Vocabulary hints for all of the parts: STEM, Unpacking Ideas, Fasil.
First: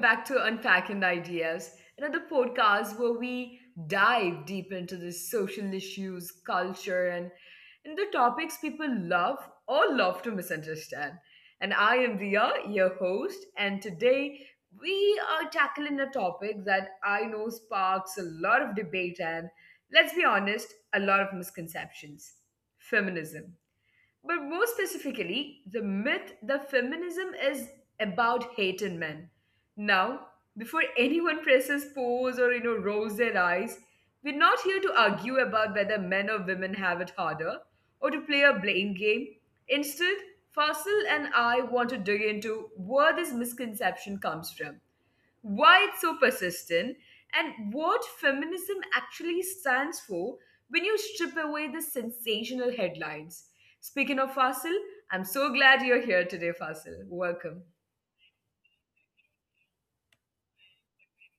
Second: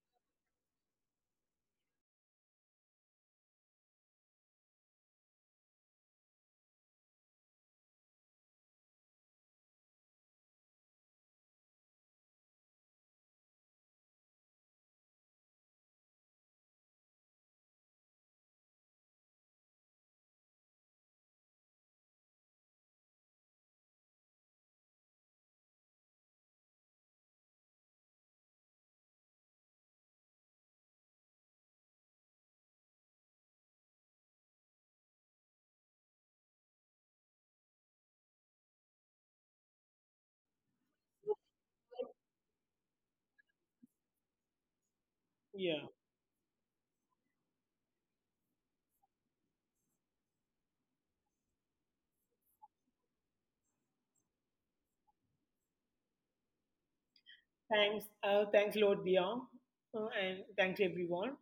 back to Unpacking Ideas, another podcast where we dive deep into the social issues, culture, and the topics people love or love to misunderstand. And I am Ria, your host, and today we are tackling a topic that I know sparks a lot of debate and, let's be honest, a lot of misconceptions feminism. But more specifically, the myth that feminism is about hating men. Now, before anyone presses pause or rolls their eyes, we're not here to argue about whether men or women have it harder or to play a blame game. Instead, Fasil and I want to dig into where this misconception comes from Yeah, why it's so persistent, and what feminism actually stands for when you strip away the sensational headlines. Speaking of Fasil, I'm so glad you're here today, Fasil. Welcome. thanks. Thanks, Lord Dia, and thanks everyone.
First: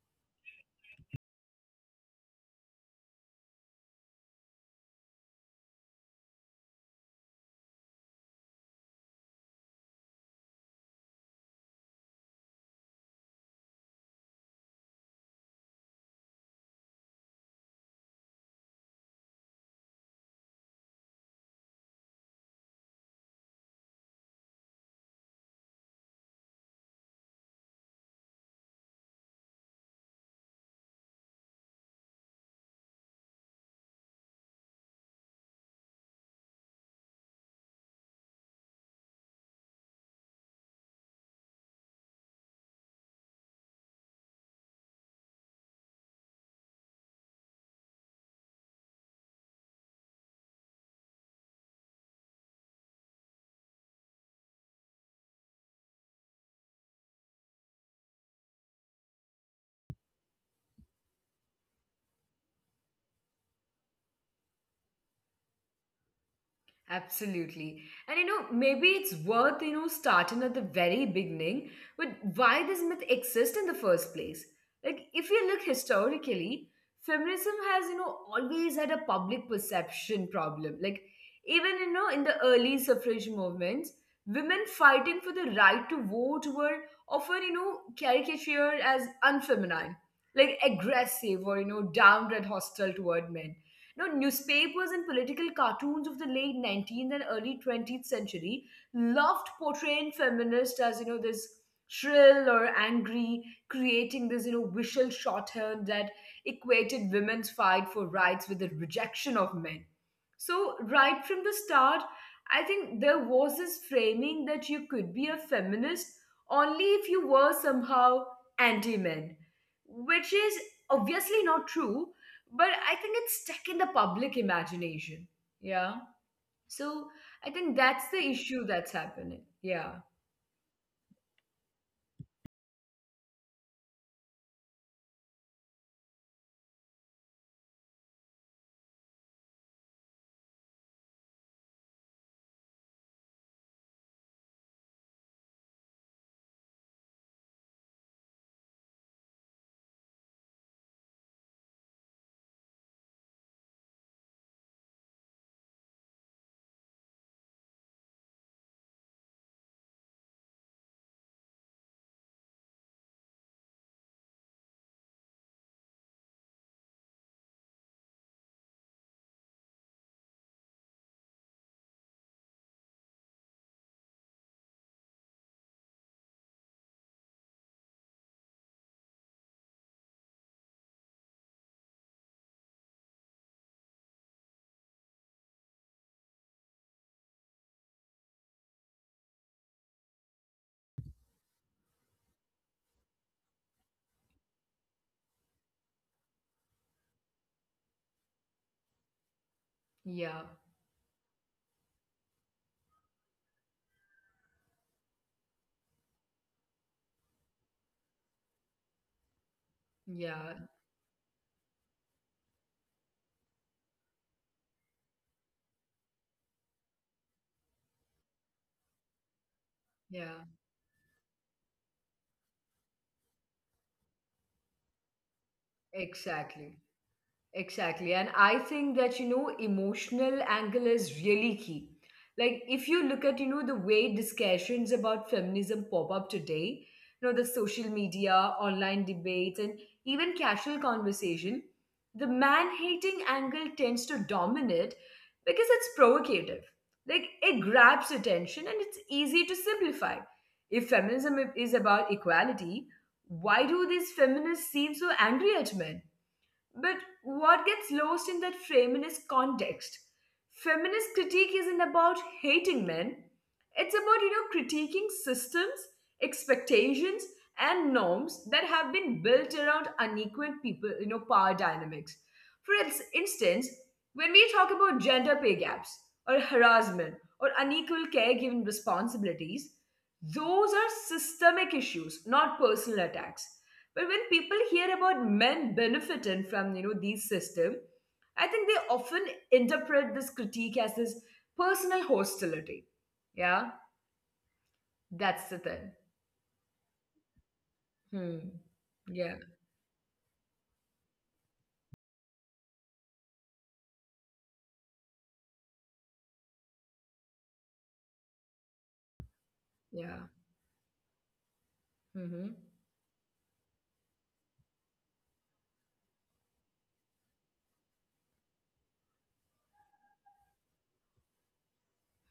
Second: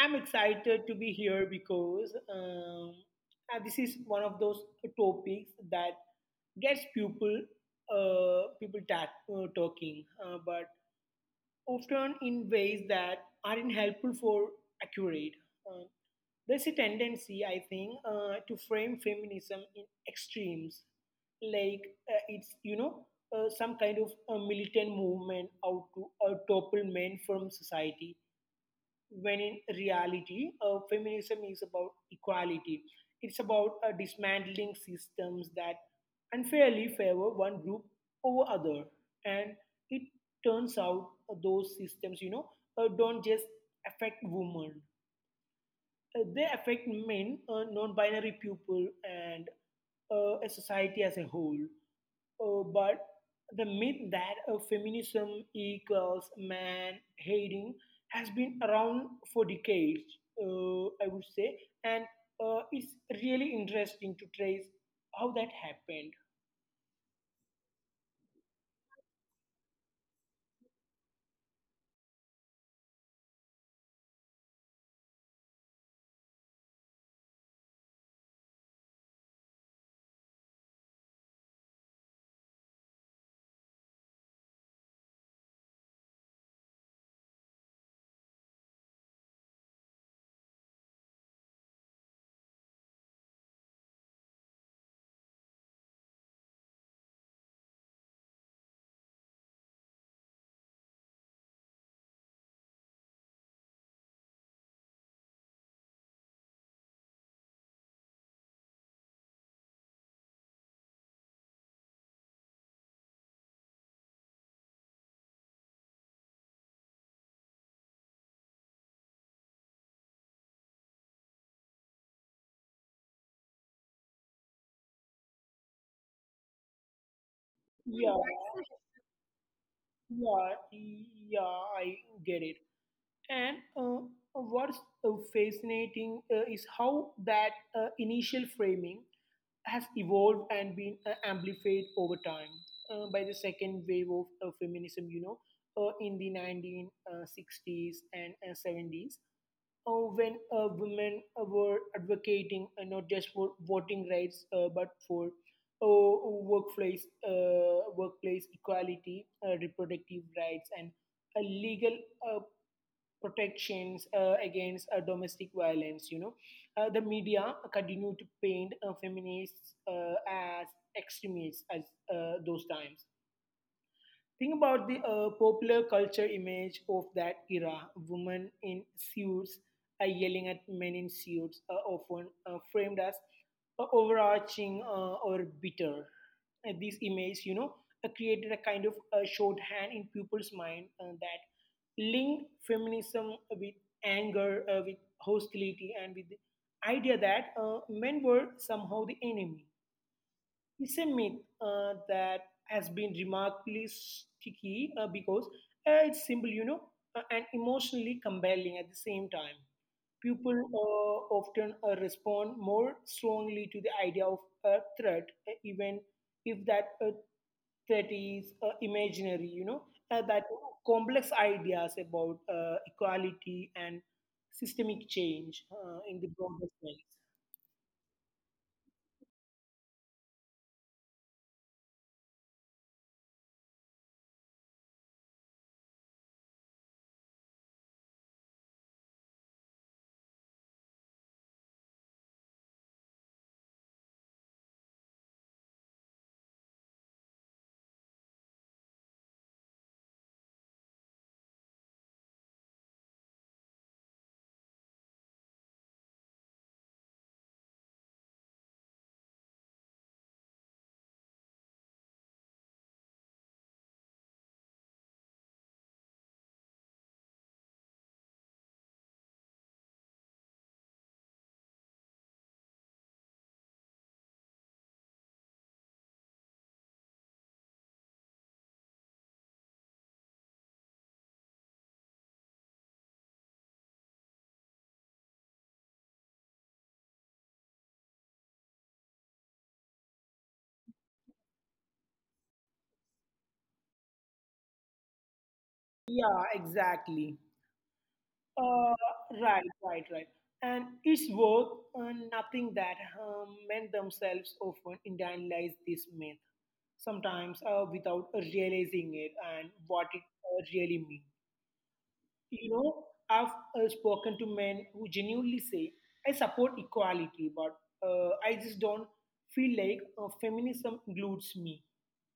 I'm excited to be here because this is one of those topics that gets people talking, but often in ways that aren't helpful for accurate. Um, There's a tendency, I think, to frame feminism in extremes, like it's some kind of a militant movement out to topple men from society. When in reality, feminism is about equality. It's about dismantling systems that unfairly favor one group over other, and it turns out those systems, you know, don't just affect women, they affect men, non binary people, and a society as a whole. But the myth that feminism equals man hating has been around for decades, I would say, and it's really interesting to trace how that happened. Absolutely. And you know, maybe it's worth, you know, starting at the very beginning with why this myth exists in the first place. Like, if you look historically, feminism has, you know, always had a public perception problem. Like, even, you know, in the early suffrage movements, women fighting for the right to vote were often, you know, caricatured as unfeminine, like aggressive or, you know, downright hostile toward men. You know, newspapers and political cartoons of the late 19th and early 20th century loved portraying feminists as, you know, this shrill or angry, creating this, you know, visual shorthand that equated women's fight for rights with the rejection of men. So, right from the start, I think there was this framing that you could be a feminist only if you were somehow anti men, which is obviously not true but I think it's stuck in the public imagination. Yeah. So I think that's Yeah, the issue that's happening. Yeah. yeah, yeah, I get it. And what's fascinating is how that initial framing has evolved and been amplified over time by the second wave of feminism, you know, in the 1960s and 70s, when women were advocating not just for voting rights, but for workplace equality, reproductive rights, and legal uh, protections against domestic violence. You know, the media continue to paint feminists as extremists as those times. Think about the popular culture image of that era, women in suits yelling at men in suits, are often framed as overarching or bitter. This image, you know, created a kind of shorthand in people's mind that linked feminism with anger, with hostility, and with the idea that men were somehow the enemy. Yeah. It's a myth that has been remarkably sticky because it's simple, you know, and emotionally compelling at the same time. People Yeah. Often respond more strongly to the idea of a threat, even if that threat is imaginary, you know, that Yeah. complex ideas about equality and systemic change in the broader Exactly. sense. Exactly. And I think that, you know, emotional angle is really key. Like, if you look at, you know, the way discussions about feminism pop up today, you know, the social media, online debates, and even casual conversation, the man hating angle tends to dominate because it's provocative. Like, it grabs attention and it's easy to simplify. If feminism is about equality, why do these feminists seem so angry at men? But what gets lost in that framing is context? Feminist critique isn't about hating men. It's about, you know, critiquing systems, expectations, and norms that have been built around unequal people, you know, power dynamics. For instance, when we talk about gender pay gaps or harassment or unequal caregiving responsibilities, those are systemic issues, not personal attacks. But when people hear about men benefiting from you know these system, I think they often interpret this critique as this personal hostility. Yeah, that's the thing. Yeah, exactly. Hmm. Uh, Yeah. right, right, right. And it's worth nothing that men themselves often internalize this myth, sometimes without realizing it and what it Yeah. Really means. Mm-hmm. You know, I've spoken to men who genuinely say, I support equality, but I just don't feel like feminism includes me,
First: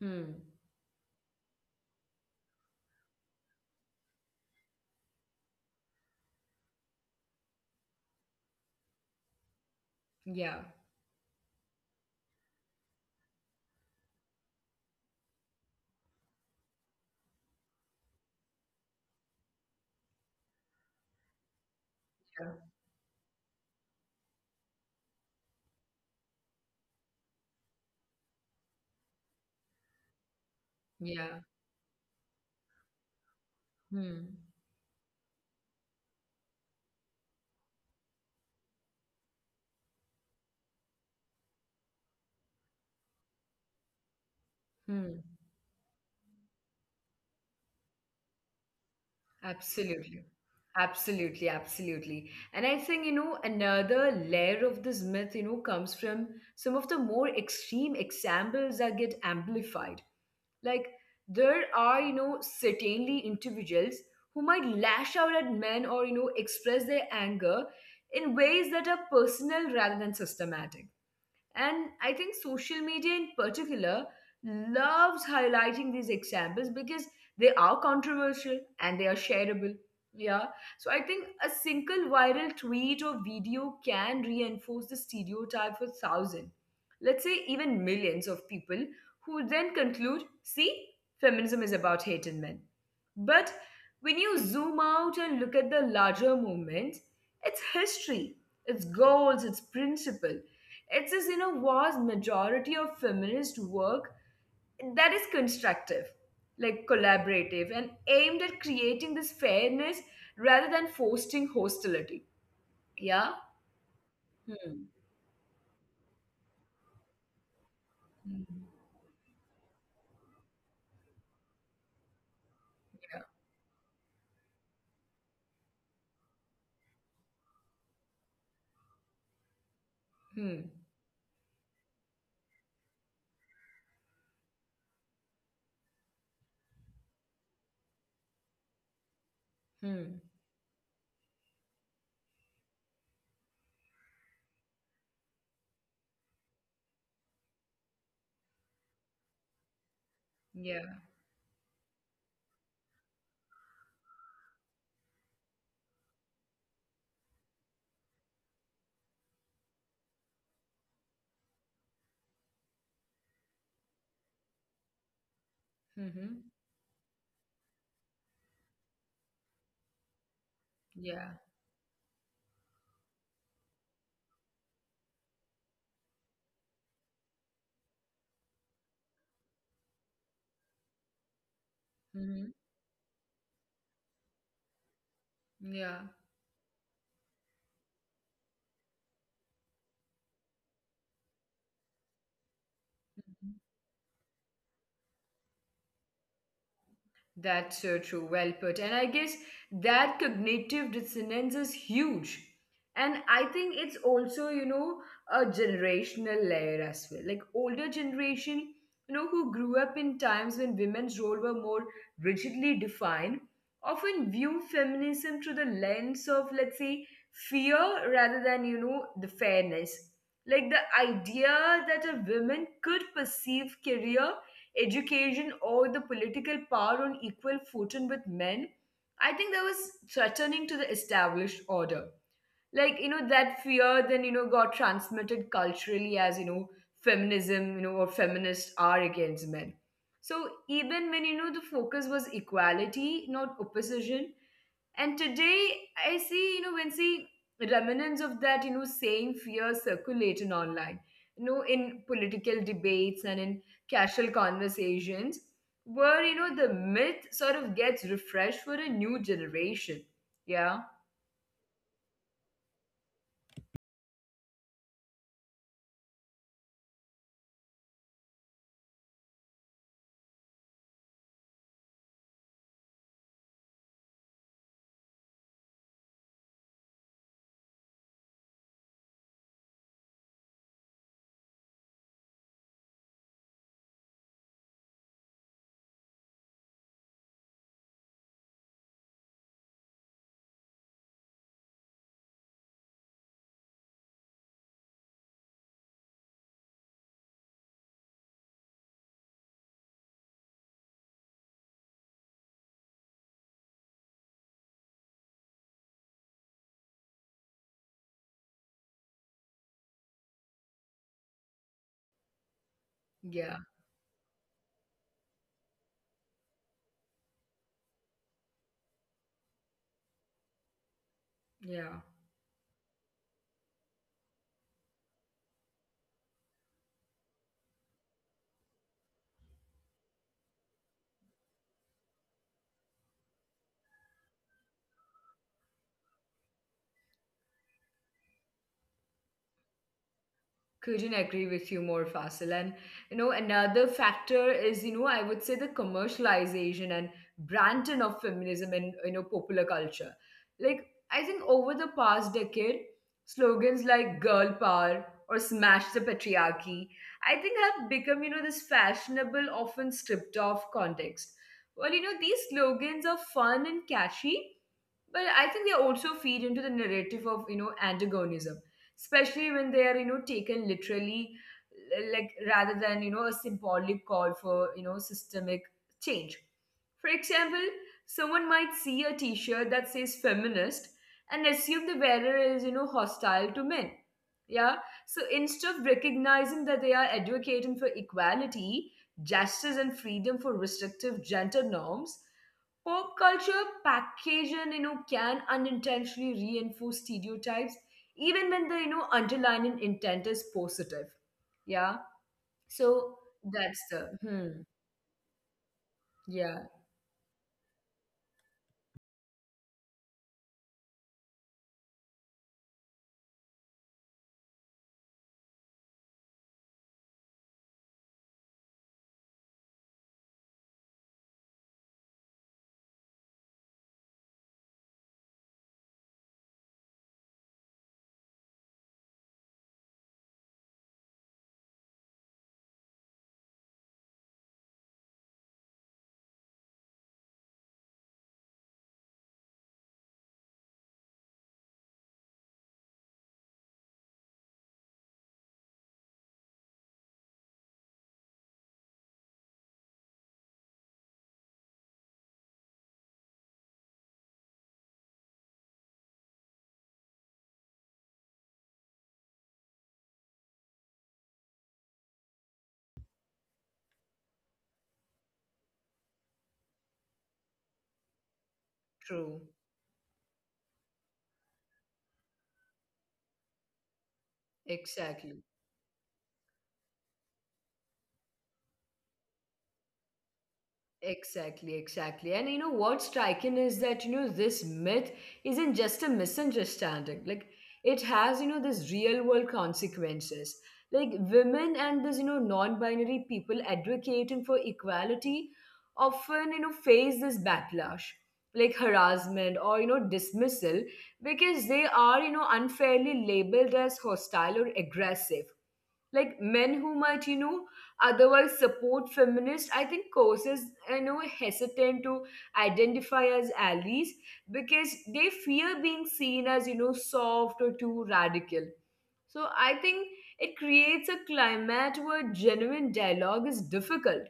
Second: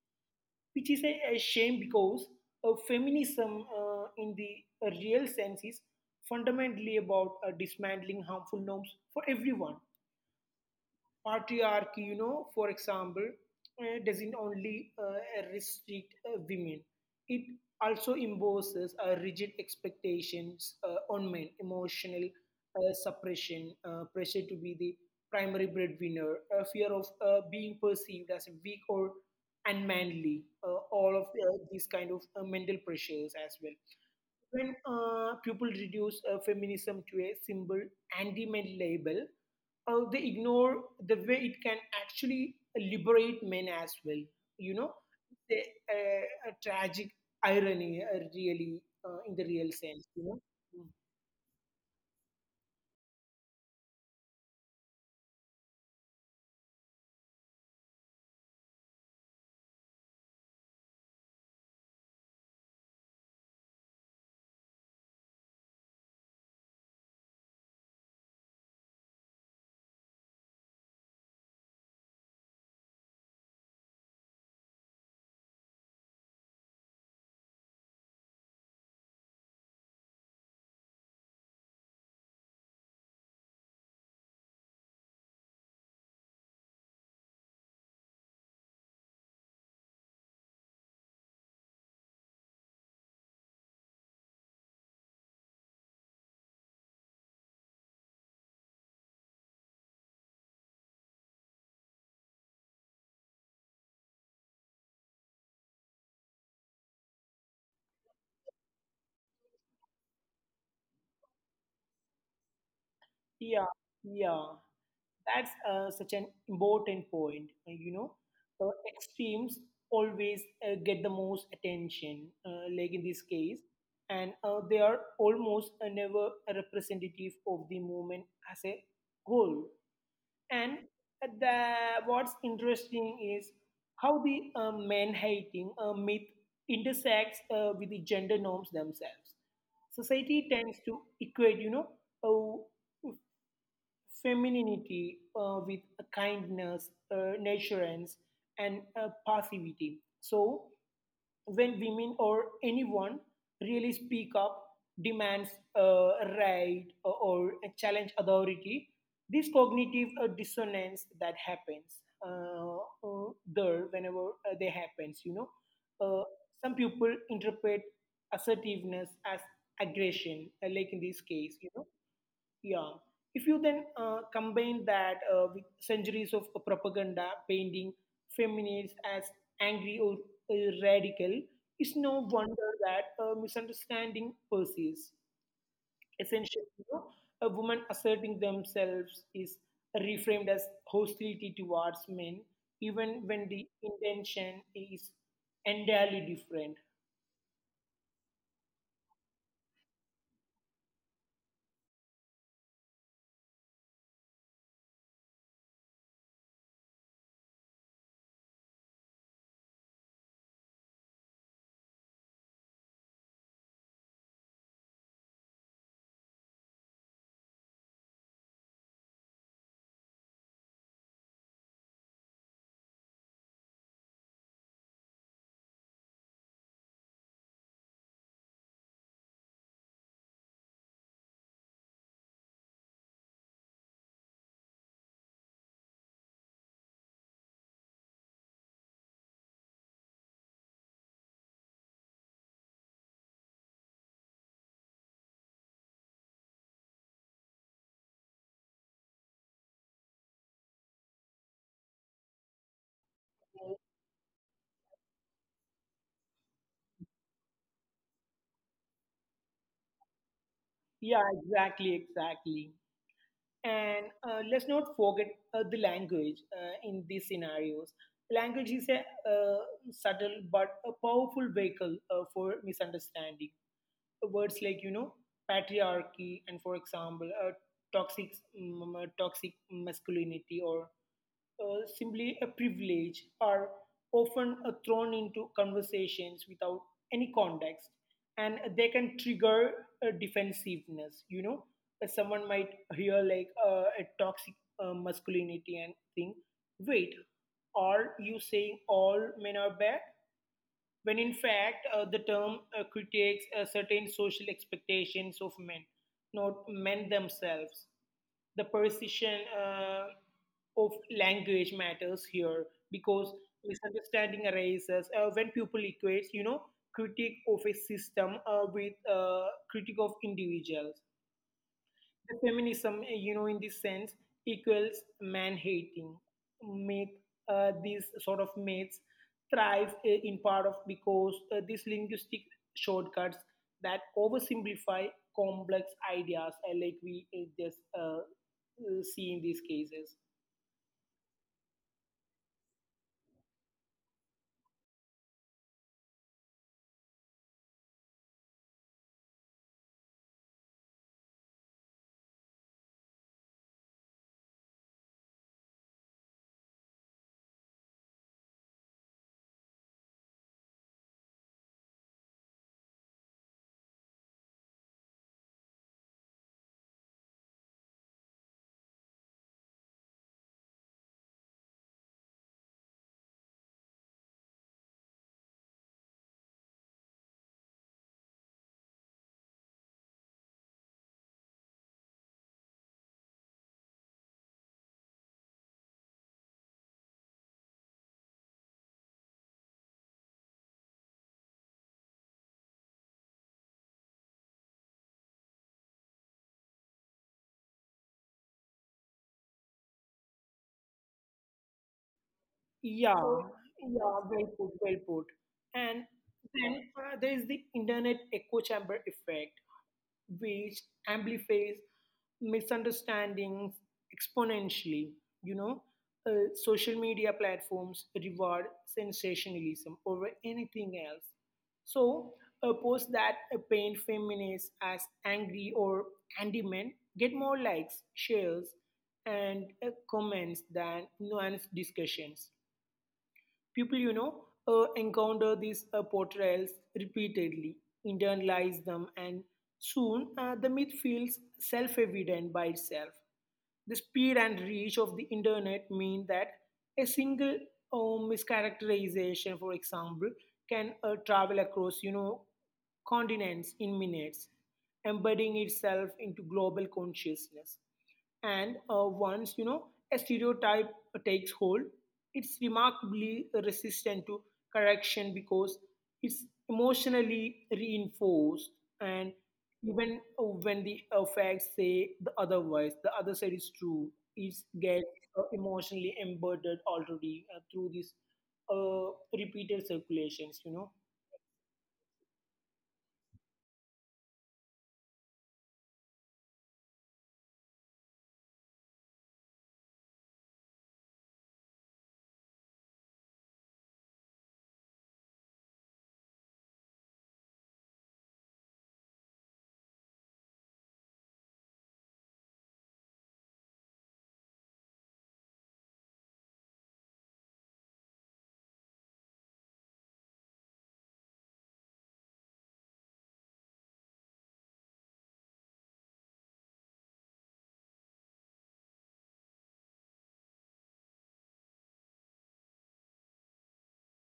Hmm. which is a shame because feminism in the real sense is fundamentally about dismantling harmful norms for everyone. Yeah. Patriarchy, you know, for example, doesn't only restrict women, it also imposes rigid expectations on men, emotional Yeah. Suppression, pressure to be the primary breadwinner, fear of being perceived as weak or unmanly, all of Yeah. These kind of mental pressures as well. Hmm. When people reduce feminism to a simple anti-men label, they ignore the way it can actually liberate men as well. You know, Hmm. the a tragic irony, really, in the real sense. Absolutely. You know, Absolutely, absolutely. And I think, you know, another layer of this myth, you know, comes from some of the more extreme examples that get amplified. Like, there are, you know, certainly individuals who might lash out at men or, you know, express their anger in ways that are personal rather than systematic. And I think social media in particular loves highlighting these examples because they are controversial and they are shareable. Yeah. So I think a single viral tweet or video can reinforce the stereotype for thousands, let's say even millions of people who then conclude, see, feminism is about hate in men. But when you zoom out and look at the larger movement, it's history, it's goals, it's principle. It's just, you know, vast majority of feminist work that is constructive, like collaborative, and aimed at creating this fairness rather than forcing hostility. Yeah? yeah, yeah. Hmm. That's such an important point. You know, Hmm. uh, extremes always get the most attention, like in this case, and they are almost never a representative of the movement as a whole. Hmm. And uh, the, what's interesting is how the man hating myth intersects with the gender norms themselves. Hmm. Society tends to equate, you know, uh, femininity with a kindness, nurturance, and passivity. So, Yeah. when women or anyone really speak up, demands uh, right or challenge authority, this cognitive dissonance that happens uh, there whenever they happens, you know, uh, Mm-hmm. some people interpret assertiveness as aggression, like in this Yeah. case, you know. Yeah. If you then combine that with centuries of propaganda painting feminists as angry or radical, it's no Mm-hmm. wonder that misunderstanding persists. Yeah. Essentially, you know, a woman asserting themselves is reframed as hostility towards men, even when the Mm-hmm. intention is entirely different. That's so true. Well put. And I guess that cognitive dissonance is huge. And I think it's also, you know, a generational layer as well. Like older generation, you know, who grew up in times when women's role were more rigidly defined, often view feminism through the lens of, let's say, fear rather than, you know, the fairness. Like the idea that a woman could perceive career education or the political power on equal footing with men, I think that was threatening to the established order. Like, you know, that fear then, you know, got transmitted culturally as, you know, feminism, you know, or feminists are against men. So even when, you know, the focus was equality, not opposition, and today I see, you know, when see remnants of that, you know, same fear circulating online, you know, in political debates and in casual conversations, where, you know, the myth sort of gets refreshed for a new generation. Yeah, Yeah, exactly, exactly. And let's not forget the language in these scenarios. Language is a uh, subtle but a powerful vehicle for misunderstanding. Words like, you know, patriarchy and, for example, toxic, toxic masculinity or simply a privilege are often thrown into conversations without any context, and they can trigger defensiveness, you know. Someone might hear like a toxic masculinity and think, wait, are you saying all men are bad, when in fact the term critiques certain social expectations of men, not men themselves. The precision of language matters here because yeah, misunderstanding arises when people equates, you know, critique of a system with critique of individuals. yeah. The feminism, you know, in this sense equals man hating myth, these sort of myths thrive, in part of because these linguistic shortcuts that oversimplify complex ideas, like we eh, just see in these cases. Couldn't agree with you more, Fasil, and you know another factor is you know I would say the commercialization and branding of feminism in you know popular culture. Like I think over the past decade, slogans like girl power or smash the patriarchy, I think have become you know this fashionable often stripped of context. Well, you know these slogans are fun and catchy, but I think they also feed into the narrative of you know antagonism, especially when they are you know taken literally, like rather than you know a symbolic call for you know systemic change. For example, someone might see a t-shirt that says feminist and assume the wearer is you know hostile to men. Yeah. So instead of recognizing that they are advocating for equality, justice and freedom for restrictive gender norms, pop culture packaging, you know, can unintentionally reinforce stereotypes, even when the you know underlying intent is positive. Yeah. So Yeah, that's the yeah, hmm. well put, well put. And Yeah. then there is the internet echo chamber effect which amplifies misunderstandings exponentially. You know, social media platforms reward sensationalism over anything else. So, posts that paint feminists as angry or anti men get more likes, shares, and comments than nuanced discussions. People, you know, encounter these portrayals repeatedly, internalize them, and soon the myth feels self evident by itself. The speed and reach of the internet mean that a single mischaracterization, for example, can travel across, you know, continents in minutes, embedding itself into global consciousness. And once you know a stereotype takes hold, it's remarkably resistant to correction because it's emotionally reinforced. True. And even when the facts say the otherwise, the other side is true. It gets Exactly. Emotionally embedded already through this uh, repeated circulations. You know, Exactly, exactly. And you know what's striking is that you know this myth isn't just a misunderstanding. Like it has you know this real world consequences. Like women and this you know non-binary people advocating for equality often you know face this backlash, like harassment or you know dismissal because they are you know unfairly labeled as hostile or aggressive. Like men who might you know otherwise support feminists, I think causes you know hesitant to identify as allies because they fear being seen as you know soft or too radical. So I think it creates a climate where genuine dialogue is difficult.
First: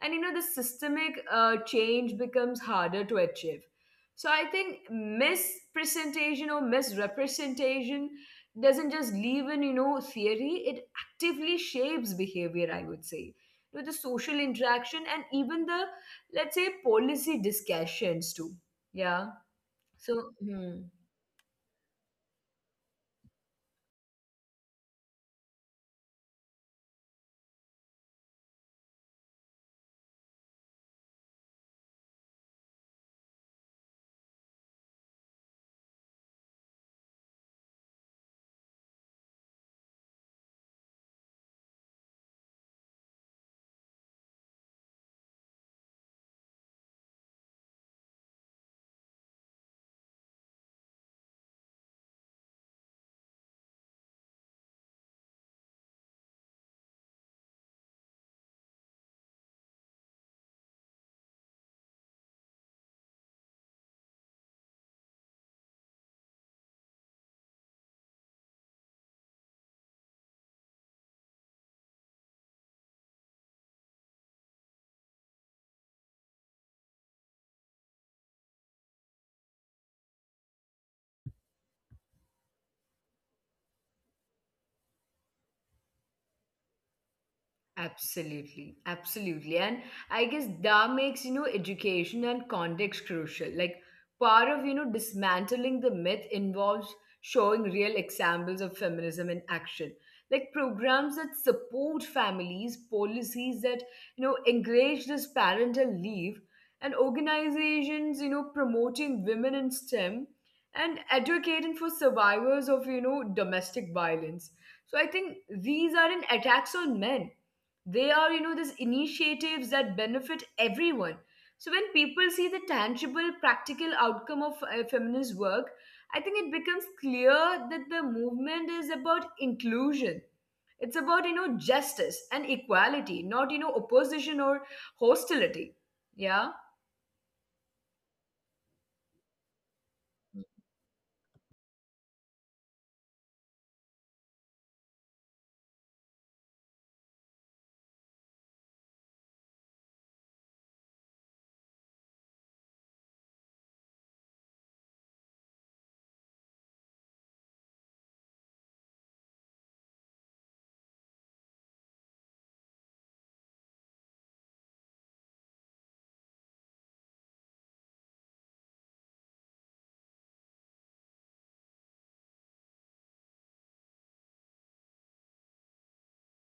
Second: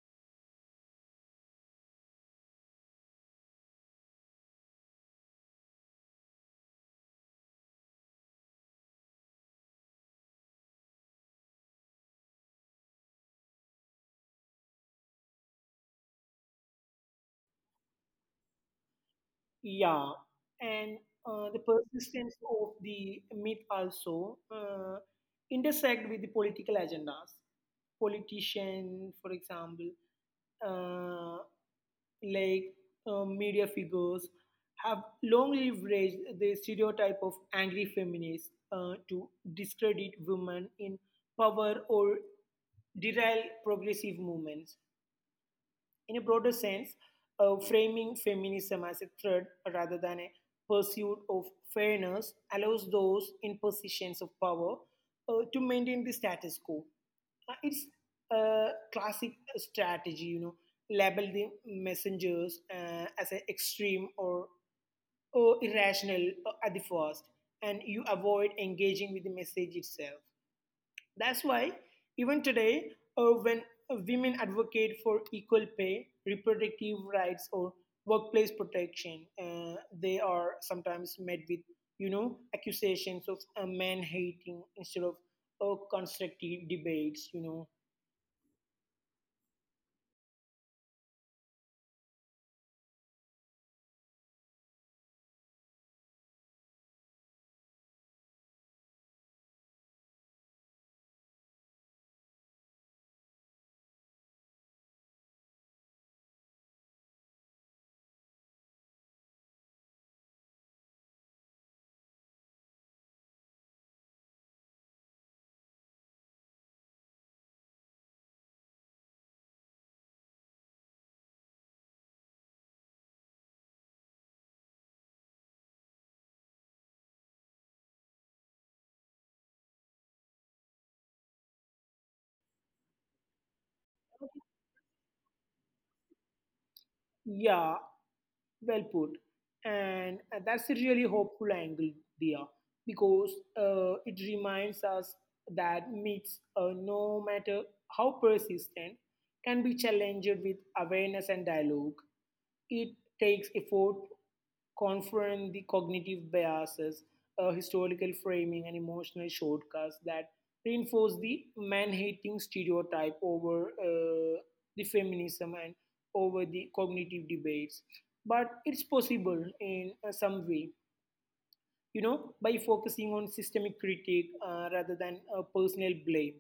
And you know, the systemic change becomes harder to achieve. So I think mispresentation or misrepresentation doesn't just leave in, you know, theory, it actively shapes behavior, I would say. You know, the social interaction and even the, let's say, policy discussions too. Yeah. yeah, So, hmm. and the persistence of the myth also intersect with the political agendas. Politicians, for example, uh, like media figures, have long leveraged the stereotype of angry feminists to discredit women in power or derail progressive movements. In a broader sense, framing feminism as a threat rather than a pursuit of fairness allows those in positions of power to maintain the status quo. It's a classic strategy, you know, label the messengers as an extreme or irrational at the first, and you avoid engaging with the message itself. That's why, even today, when women advocate for equal pay, reproductive rights, or workplace protection, they are sometimes met with, you know, accusations of man hating instead of constructive debates. You know, Absolutely, absolutely. And I guess that makes, you know, education and context crucial. Like part of, you know, dismantling the myth involves showing real examples of feminism in action. Like programs that support families, policies that, you know, encourage this parental leave, and organizations, you know, promoting women in STEM and advocating for survivors of, you know, domestic violence. So I think these aren't attacks on men, they are you know these initiatives that benefit everyone. So when people see the tangible practical outcome of feminist work, I think it becomes clear that the movement is about inclusion. It's about you know justice and equality, not you know opposition or hostility. Yeah. yeah. Well put. And that's a really hopeful angle, dear, because it reminds us that myths, no matter how persistent, can be challenged with awareness and dialogue. It takes effort confront the cognitive biases, historical framing, and emotional shortcuts that reinforce the man hating stereotype over the feminism and over the cognitive debates. But it's possible in some way, you know, by focusing on systemic critique rather than personal blame,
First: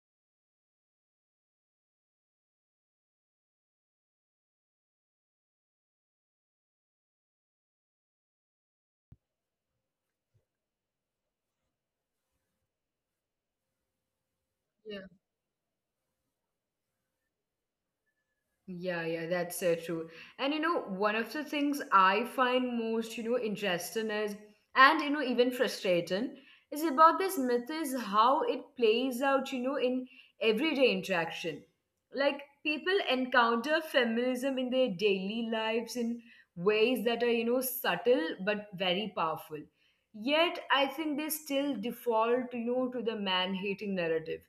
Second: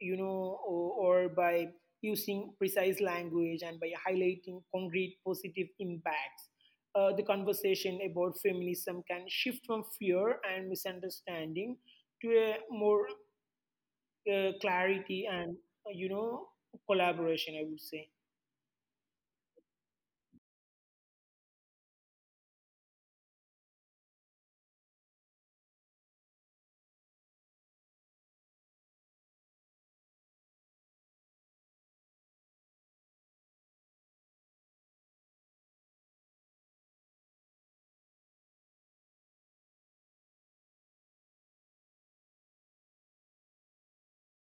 you know, or by using precise language and by highlighting concrete positive impacts, the conversation about feminism can shift from fear and misunderstanding to a more clarity and, you know, collaboration, I would say. Yeah, yeah, that's so true. And you know, one of the things I find most, you know, interesting is, and you know, even frustrating, is about this myth is how it plays out, you know, in everyday interaction. Like people encounter feminism in their daily lives in ways that are, you know, subtle but very powerful. Yet, I think they still default, you know, to the man-hating narrative.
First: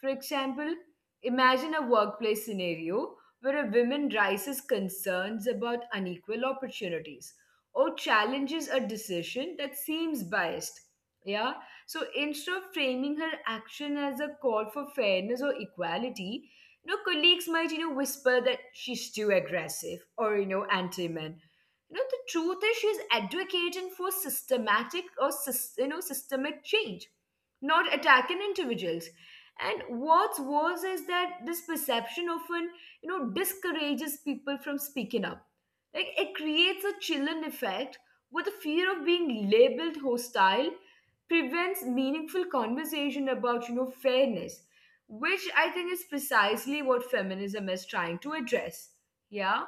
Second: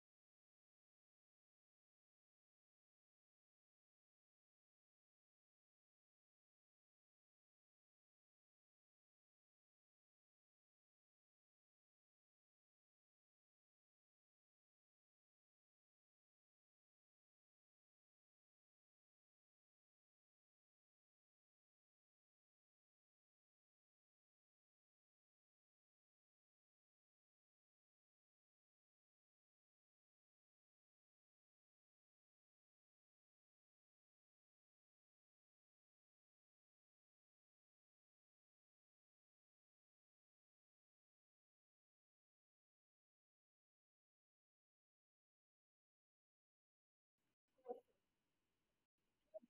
For example, imagine a workplace scenario where a woman raises concerns about unequal opportunities or challenges a decision that seems biased. Yeah, so instead of framing her action as a call for fairness or equality, you know, colleagues might, you know, whisper that she's too aggressive or, you know, anti-men. You know, the truth is she's advocating for systematic or, you know, systemic change, not attacking individuals. And what's worse is that this perception often you know discourages people from speaking up. Like it creates a chilling effect where the fear of being labeled hostile prevents meaningful conversation about you know fairness, which I think is precisely what feminism is trying to address. yeah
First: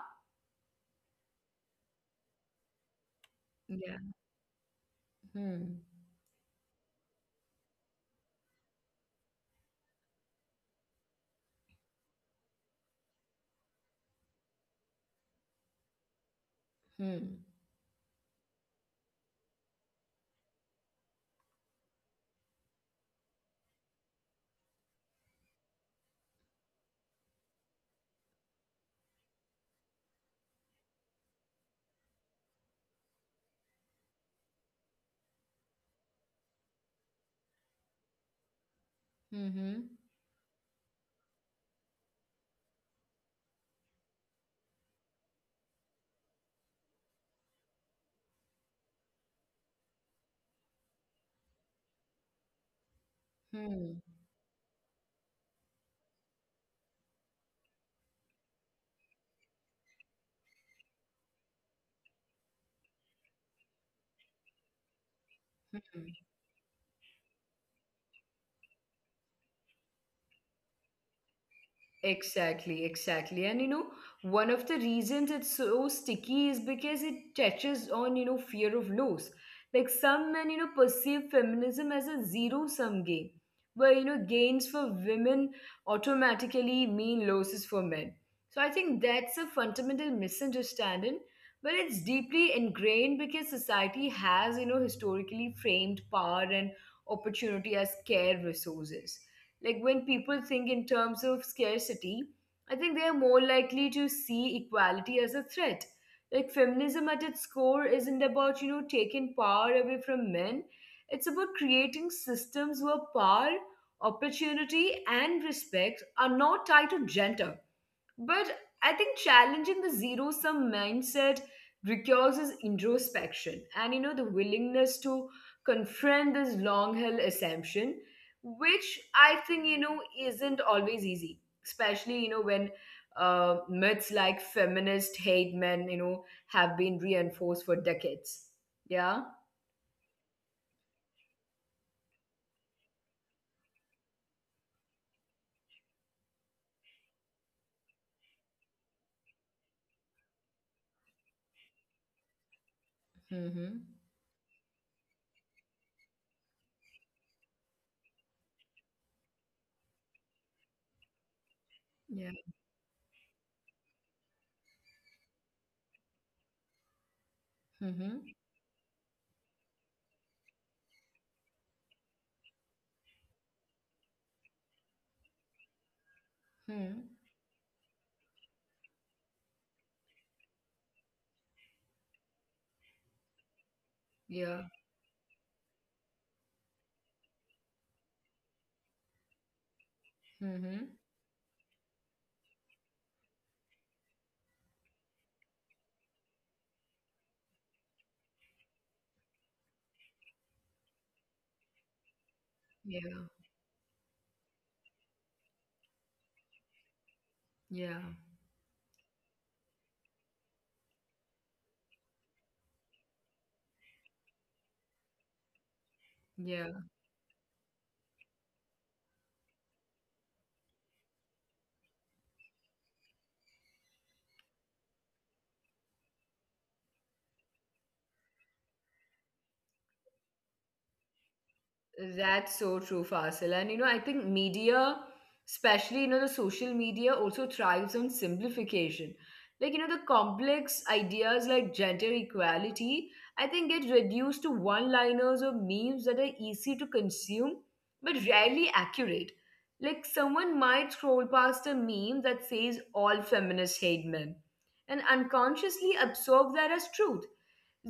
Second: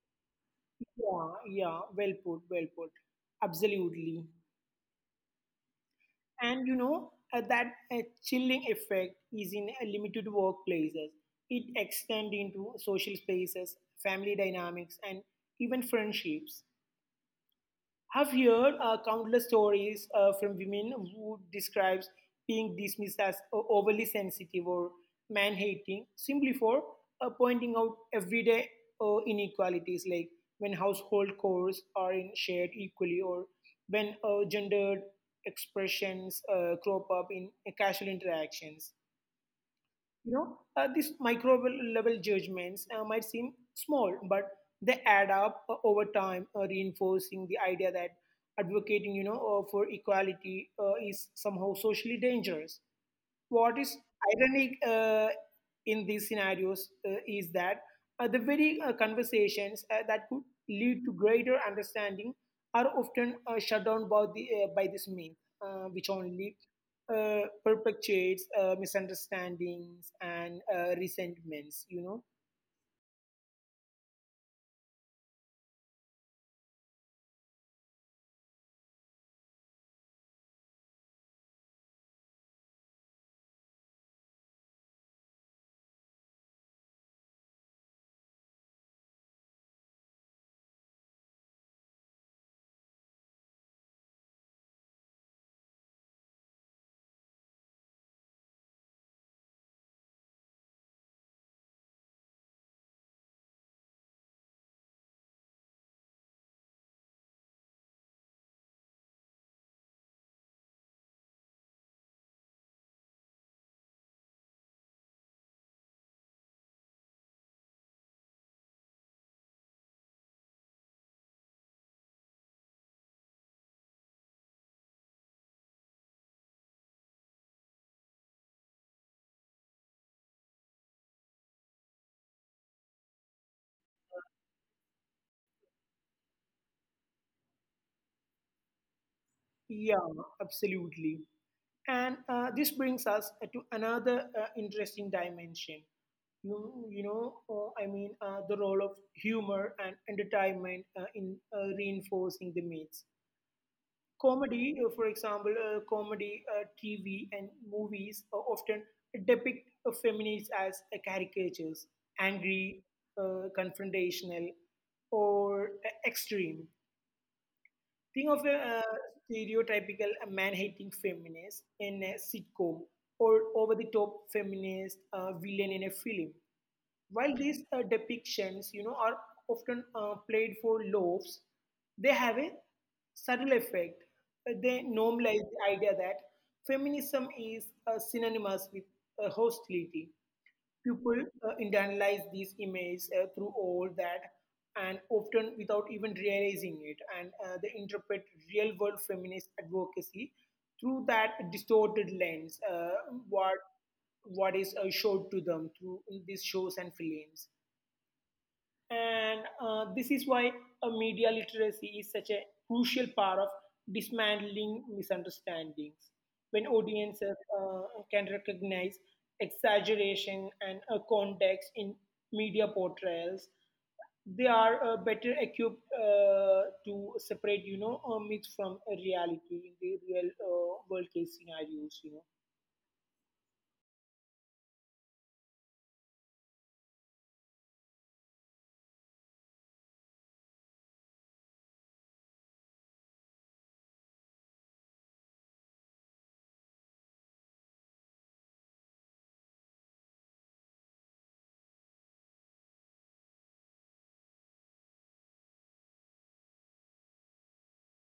Yeah, yeah, well put, well put. yeah Absolutely. Hmm. And you know that chilling effect is in limited workplaces. It extends into social spaces, family dynamics, and even friendships. Hmm. I've heard countless stories from women who describes being dismissed as overly sensitive or man-hating simply for pointing out everyday inequalities, like when household chores are in shared equally, or when gendered expressions crop up in casual interactions. Hmm. You know, these micro level judgments might seem small, but they add up over time, reinforcing the idea that advocating, you know, for equality is somehow socially dangerous. What is Hmm. ironic in these scenarios is that the very conversations that could lead to greater understanding are often shut down by, by this myth, Hmm. which only perpetuates misunderstandings and resentments, you know? Exactly, exactly. And you know, one of the reasons it's so sticky is because it touches on, you know, fear of loss. Like some men, you know, perceive feminism as a zero sum game, where, you know, gains for women automatically mean losses for men. So I think that's a fundamental misunderstanding, but it's deeply ingrained because society has, you know, historically framed power and opportunity as scarce resources. Like when people think in terms of scarcity, I think they are more likely to see equality as a threat. Like feminism at its core isn't about, you know, taking power away from men. It's about creating systems where power, opportunity, and respect are not tied to gender, but I think challenging the zero sum mindset requires introspection and you know the willingness to confront this long held assumption, which I think you know isn't always easy, especially you know when myths like feminist hate men you know have been reinforced for decades. Yeah. Yeah, absolutely. And this brings us to another interesting dimension. You know, the role of humor and entertainment in reinforcing the myths. Mm-hmm. Comedy, for example, TV, and movies often depict feminists as caricatures, Yeah. angry, confrontational, or extreme. Think of Mm-hmm. a uh, stereotypical man-hating feminist in a sitcom or over-the-top feminist villain in a film. Hmm. While these depictions, you know, are often played for laughs, they have a subtle effect. They Yeah. normalize the idea that feminism is synonymous with hostility. Mm-hmm. People internalize these images through all that and often without even realizing it. And they interpret real world feminist advocacy through that distorted lens, Yeah, what, what is showed to them through these shows and films. yeah. And this is why media literacy is such a crucial part of dismantling misunderstandings. When Yeah. audiences can recognize exaggeration and context in media portrayals, they are better equipped to separate, myths from reality in the real world case scenarios. That's so true, Fasil. And you know, I think media, especially you know, the social media also thrives on simplification. Like, you know, the complex ideas like gender equality, I think get reduced to one-liners or memes that are easy to consume but rarely accurate. Like someone might scroll past a meme that says all feminists hate men and unconsciously absorb that as truth.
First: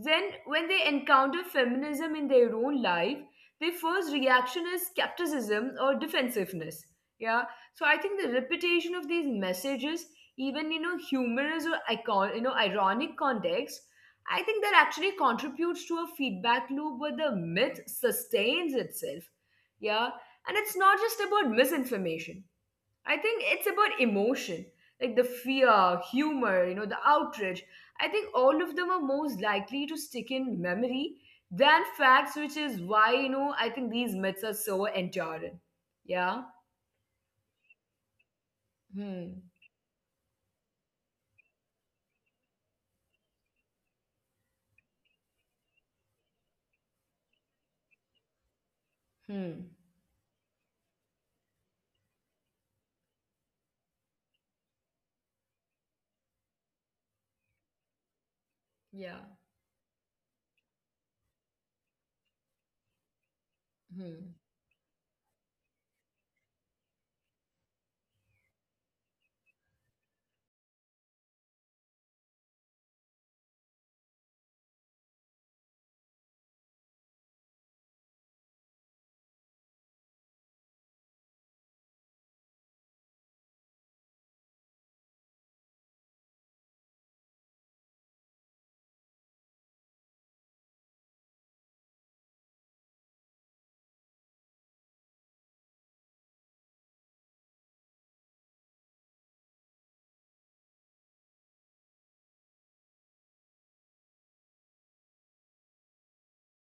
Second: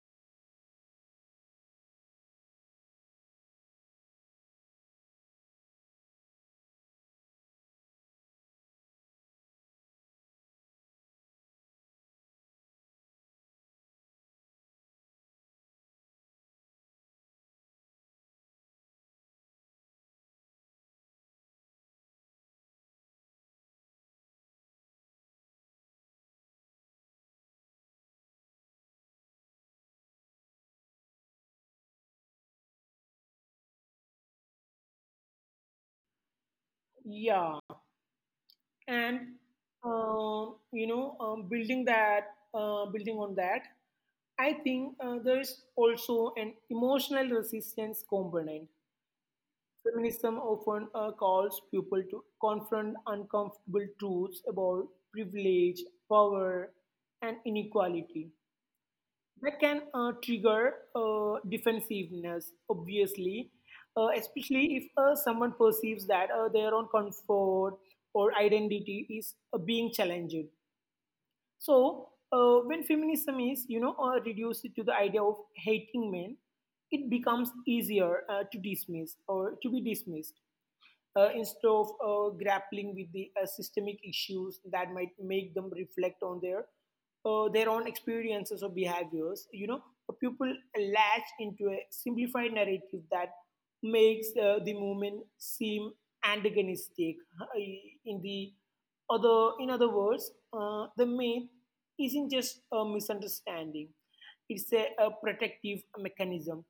Then, when they encounter feminism in their own life, their first reaction is skepticism or defensiveness. Yeah. So I think the repetition of these messages, even you know, humorous or icon, you know, ironic context, I think that actually contributes to a feedback loop where the myth sustains itself. Yeah. And it's not just about misinformation. I think it's about emotion, like the fear, humor, you know, the outrage. I think all of them are most likely to stick in memory than facts, which is why, you know, I think these myths are so enduring. Yeah. Yeah. and Hmm. You know building that building on that, I think there is also an emotional resistance component. Hmm. Feminism often calls people to confront uncomfortable truths about privilege, power, and inequality Yeah. that can trigger defensiveness, obviously, Hmm. especially if someone perceives that their own comfort or identity is being challenged. So when feminism is, reduced to the idea of hating men, it becomes easier to dismiss or to be dismissed instead of grappling with the systemic issues that might make them reflect on their own experiences or behaviors. You know, people latch into a simplified narrative that makes the movement seem antagonistic. In the in other words, the myth isn't just a misunderstanding; it's a protective mechanism,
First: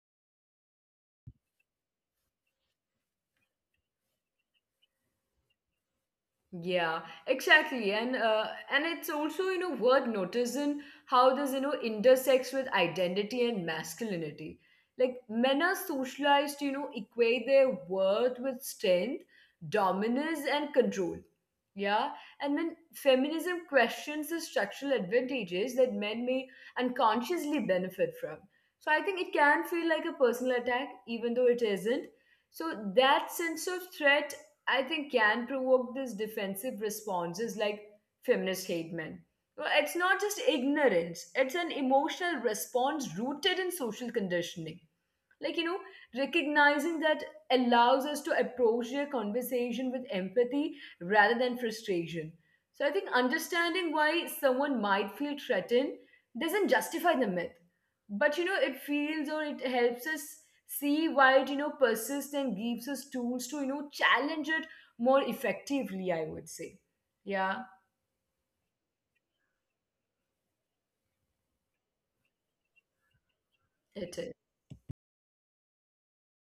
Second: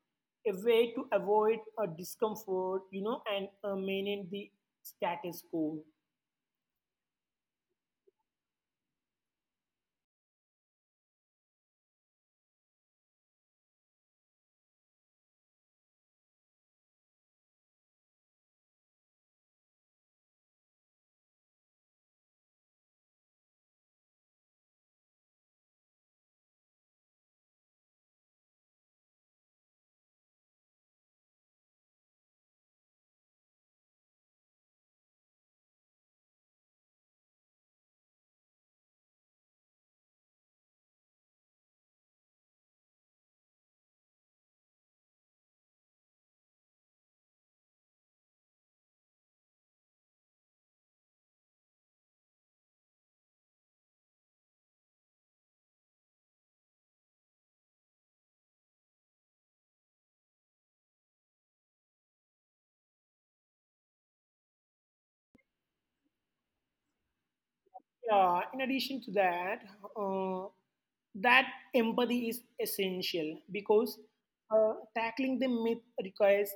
a way to avoid a discomfort, you know, and maintain the status quo. Yeah, exactly, and it's also you know worth noticing how this you know intersects with identity and masculinity. Like men are socialized to, you know, equate their worth with strength, dominance, and control. Yeah, and when feminism questions the structural advantages that men may unconsciously benefit from, so I think it can feel like a personal attack, even though it isn't. So that sense of threat, I think, can provoke this defensive responses like feminist hate men. Well, it's not just ignorance, it's an emotional response rooted in social conditioning, like you know recognizing that allows us to approach their conversation with empathy rather than frustration. So I think understanding why someone might feel threatened doesn't justify the myth, but you know it feels or it helps us see why it you know persists and gives us tools to you know challenge it more effectively, I would say. Yeah. Yeah, in addition to that, uh, that empathy is essential because It is. Tackling the myth requires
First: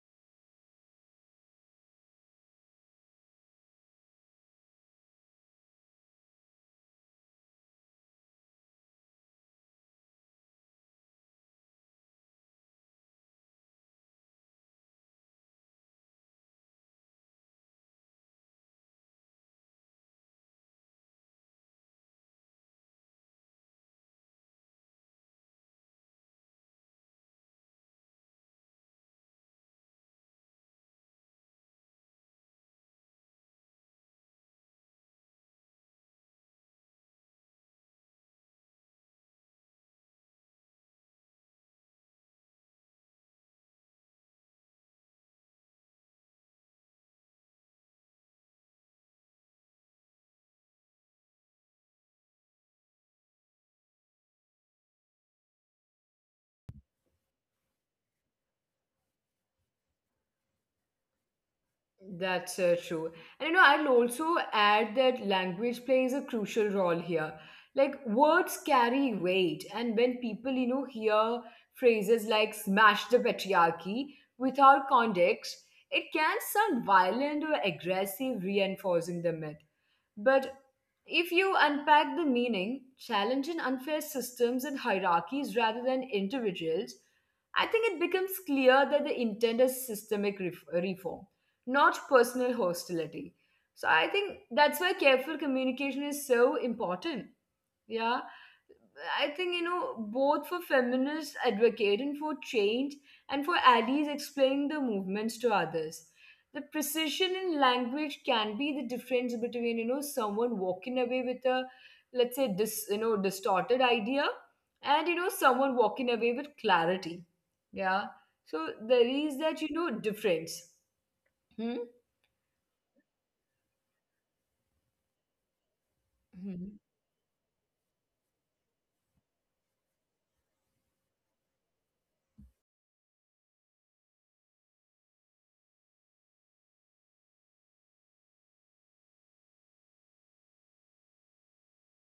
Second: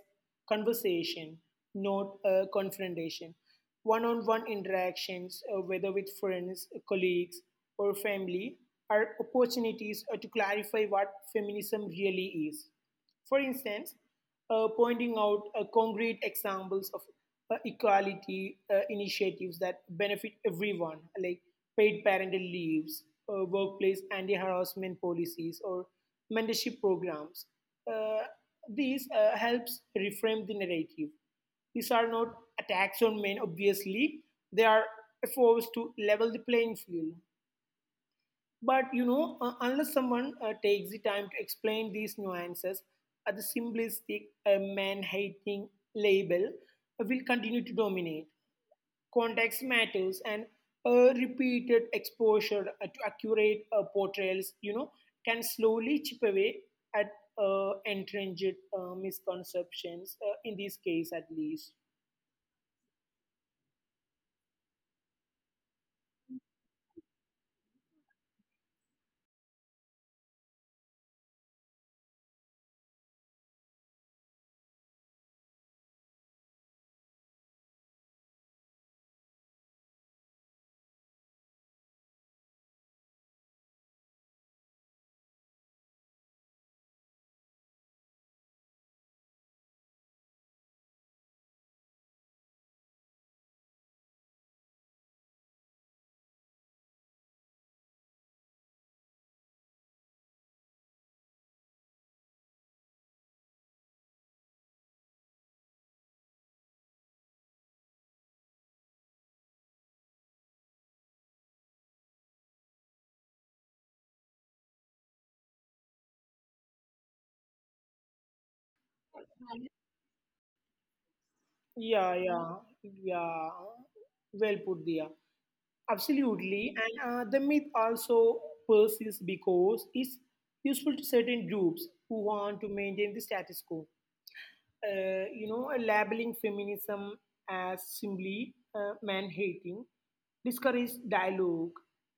conversation, not confrontation. One on one interactions, whether with friends, colleagues, or family, are opportunities to clarify what feminism really is. For instance, pointing out concrete examples of equality initiatives that benefit everyone, like paid parental leaves, workplace anti harassment policies, or mentorship programs. Uh, this helps reframe the narrative. These are not attacks on men, obviously, they are efforts to level the playing field. But you know, unless someone takes the time to explain these nuances, the simplistic man hating label will continue to dominate. Context matters, and repeated exposure to accurate portrayals, you know, can slowly chip away at entrenched misconceptions, in this case at least. That's true. And you know, I'll also add that language plays a crucial role here. Like words carry weight, and when people, you know, hear phrases like smash the patriarchy without context, it can sound violent or aggressive, reinforcing the myth. But if you unpack the meaning, challenging unfair systems and hierarchies rather than individuals, I think it becomes clear that the intent is systemic reform, not personal hostility. So I think that's why careful communication is so important. Yeah. I think, you know, both for feminists advocating for change and for allies explaining the movements to others. The precision in language can be the difference between, you know, someone walking away with a, let's say, this you know, distorted idea and, you know, someone walking away with clarity. Yeah. So there is that, you know, difference. Hmm? Yeah, yeah, yeah. Well put, Dia. Absolutely, Hmm. and the myth also persists because it's useful to certain groups who want to maintain the status quo. You know, labeling feminism as simply man hating discourages dialogue,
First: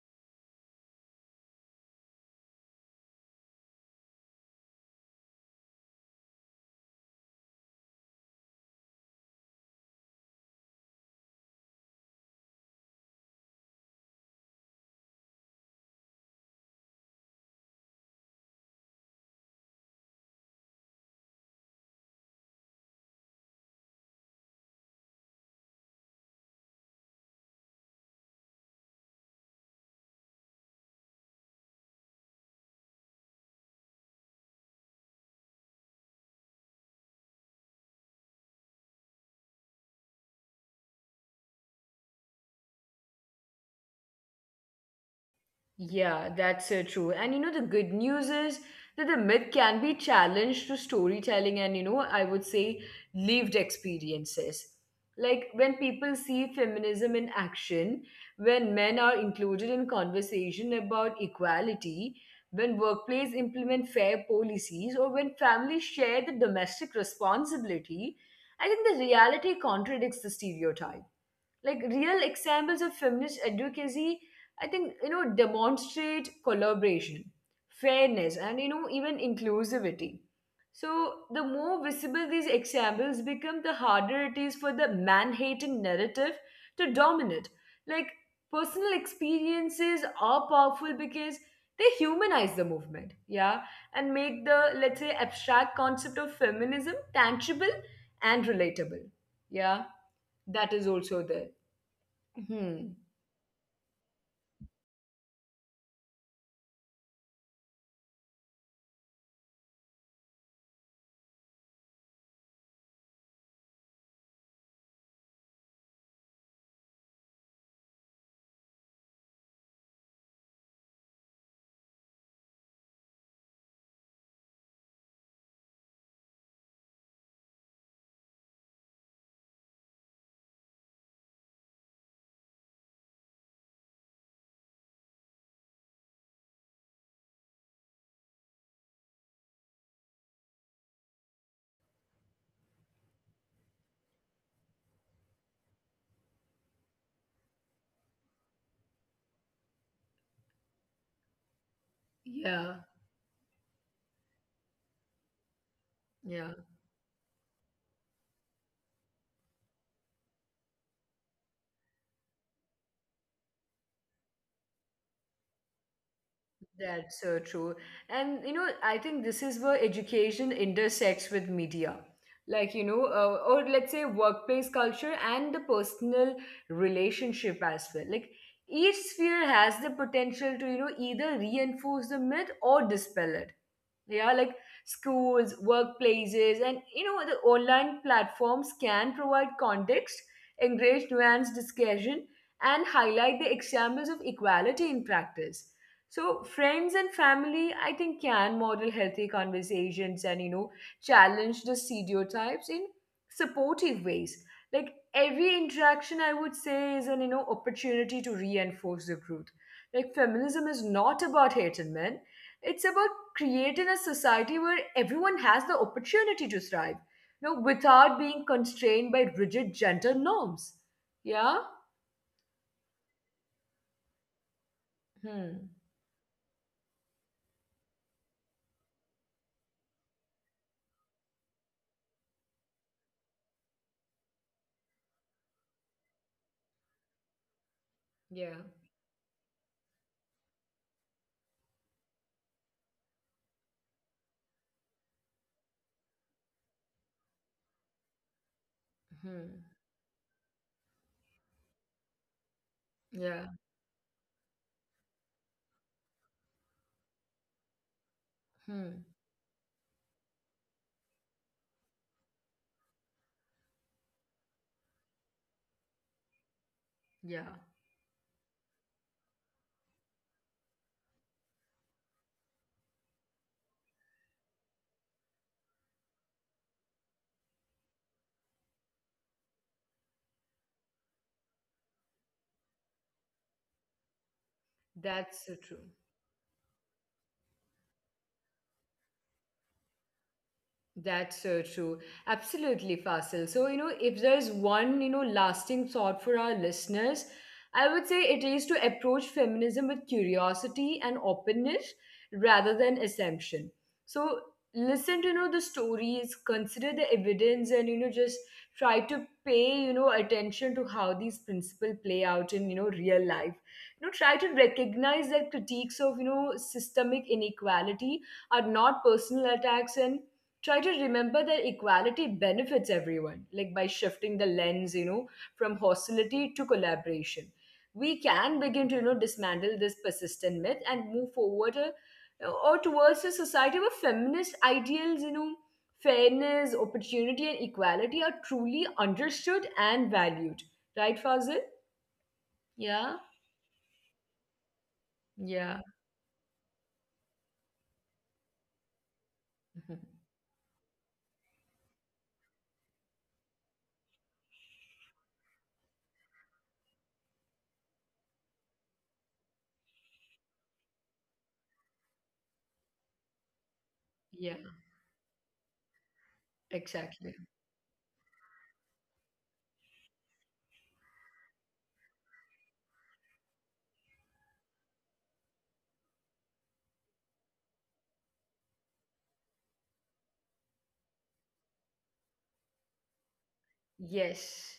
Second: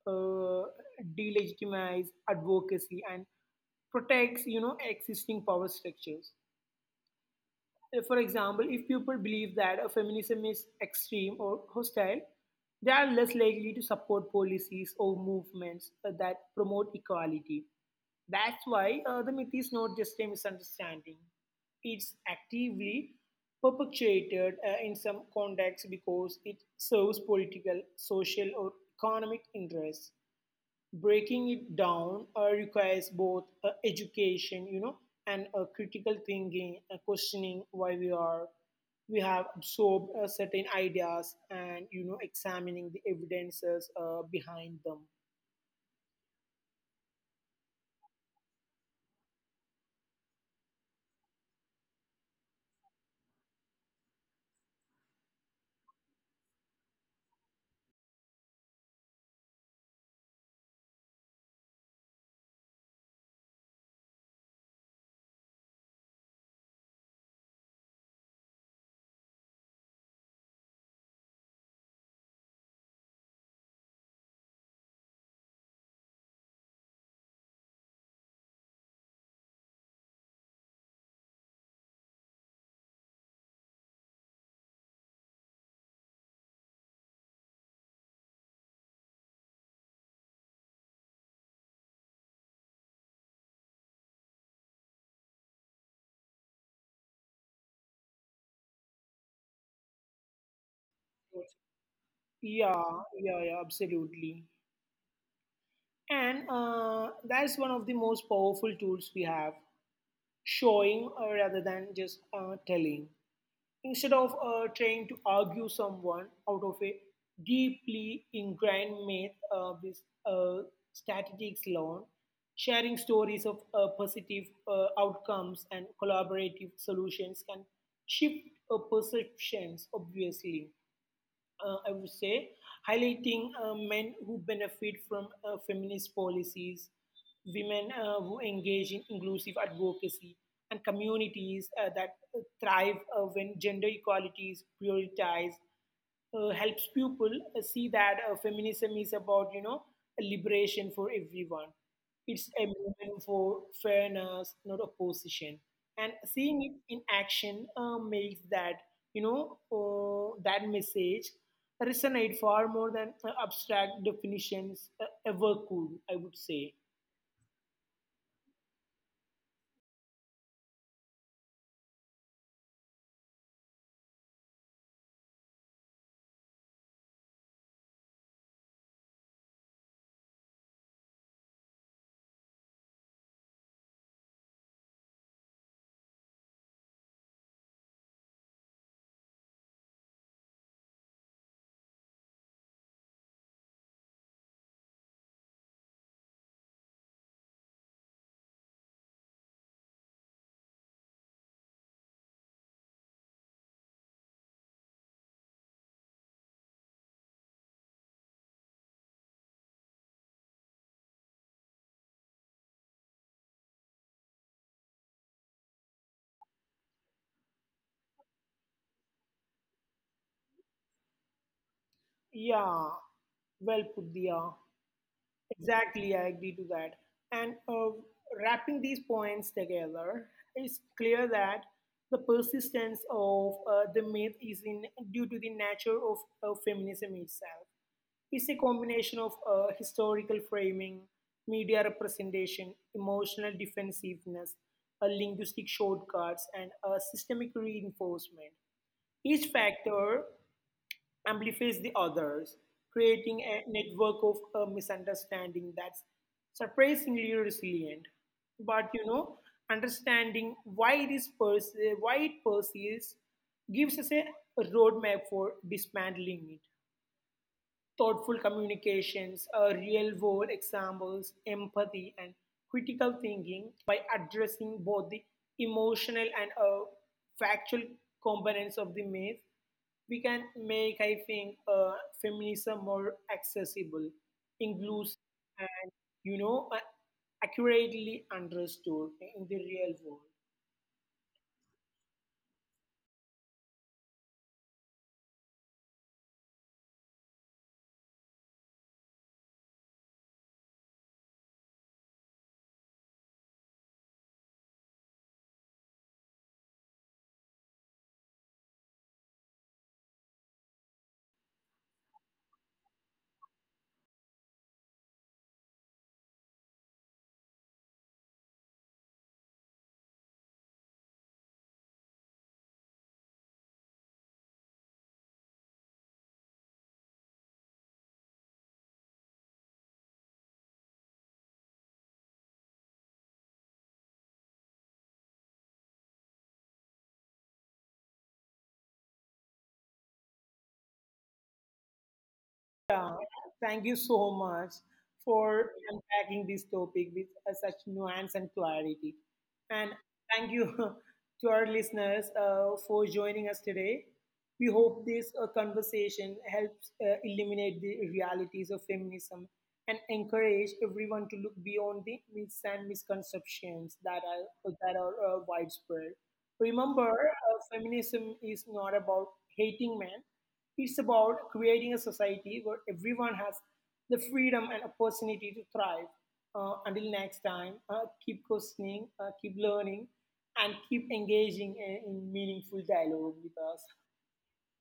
uh, delegitimize advocacy, and protects, you know, existing power structures. For example, if people believe that feminism is extreme or hostile, they are less likely to support policies or movements that promote equality. That's why the myth is not just a misunderstanding, it's actively perpetuated in some contexts because it serves political, social, or economic interests. Breaking it down requires both education, you know, and critical thinking, questioning why we have absorbed certain ideas and, you know, examining the evidences behind them. Yeah, that's so true. And you know, the good news is that the myth can be challenged through storytelling and, you know, I would say lived experiences. Like when people see feminism in action, when men are included in conversation about equality, when workplaces implement fair policies, or when families share the domestic responsibility, I think the reality contradicts the stereotype. Like real examples of feminist advocacy, I think you know demonstrate collaboration, fairness, and you know even inclusivity. So the more visible these examples become, the harder it is for the man-hating narrative to dominate. Like personal experiences are powerful because they humanize the movement, yeah, and make the, let's say, abstract concept of feminism tangible and relatable. Yeah, that is also there. Yeah, Hmm. yeah, yeah, absolutely. And that's one of the most powerful tools we have, showing rather than just telling, instead of trying to argue someone out of a deeply ingrained myth of this statistics alone, sharing stories of positive outcomes and collaborative solutions can shift perceptions, obviously. I would say, highlighting men who benefit from feminist policies, women who engage in inclusive advocacy, and communities that thrive when gender equality is prioritized helps people see that feminism is about, you know, liberation for everyone. It's a Yeah, movement for fairness, not opposition. And yeah, seeing it in action makes that, you know, that message resonate far more than abstract definitions ever could, I would say. that's so true. And you know, I think this is where education intersects with media. Like, you know, or let's say workplace culture and the personal relationship as well. Like, each sphere has the potential to, you know, either reinforce the myth or dispel it. Yeah, like schools, workplaces, and you know the online platforms can provide context, encourage nuanced discussion, and highlight the examples of equality in practice. So friends and family, I think, can model healthy conversations and you know challenge the stereotypes in supportive ways. Like every interaction, I would say, is an you know opportunity to reinforce the truth. Like feminism is not about hating men, it's about creating a society where everyone has the opportunity to thrive, you know, without being constrained by rigid gender norms. Yeah? Yeah, well put, yeah. Hmm. Exactly, I agree to that. And wrapping these points together, it's clear that the persistence of the myth is in due to the nature of feminism itself. Yeah. It's a combination of historical framing, media representation, emotional defensiveness, linguistic shortcuts, and systemic reinforcement. Each Hmm. factor amplifies the others, creating Yeah. a network of misunderstanding that's surprisingly resilient. But you Hmm. know, understanding why it persists gives us a roadmap for dismantling it: Yeah. thoughtful communications, real world examples, empathy, and critical thinking. By addressing both the emotional and factual components of the myth, we can make, I think, feminism more accessible, inclusive, That's so true. and, you know, accurately understood in the real world. That's so true. Absolutely, Fasil. So, you know, if there's one, you know, lasting thought for our listeners, I would say it is to approach feminism with curiosity and openness rather than assumption. So, listen to, you know, the stories, consider the evidence, and, you know, just try to pay, you know, attention to how these principles play out in, you know, real life. You know, try to recognize that critiques of, you know, systemic inequality are not personal attacks and try to remember that equality benefits everyone, like by shifting the lens, you know, from hostility to collaboration. We can begin to, you know, dismantle this persistent myth and move forward or towards a society where feminist ideals, you know, fairness, opportunity, and equality are truly understood and valued. Right, Fazil? Yeah, Yeah, thank you so much for yeah, unpacking this topic with such nuance and clarity. And thank you to our listeners for joining us today. We hope this conversation helps eliminate the realities of feminism and encourage everyone to look beyond the myths and misconceptions that yeah, are that are uh, widespread. Remember, exactly. Feminism is not about hating men; it's about creating a society where everyone has the freedom and opportunity to thrive. Until next time, keep questioning, keep learning, and keep engaging in meaningful dialogue with us. Yes.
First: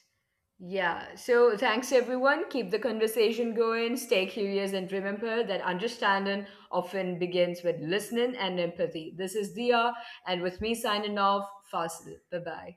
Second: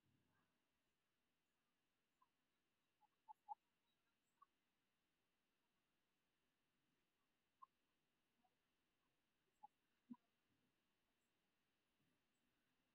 Yeah. So thanks, everyone. Keep the conversation going. Stay curious and remember that understanding often begins with listening and empathy. This is Dia, and with me signing off, Fasil. Bye bye.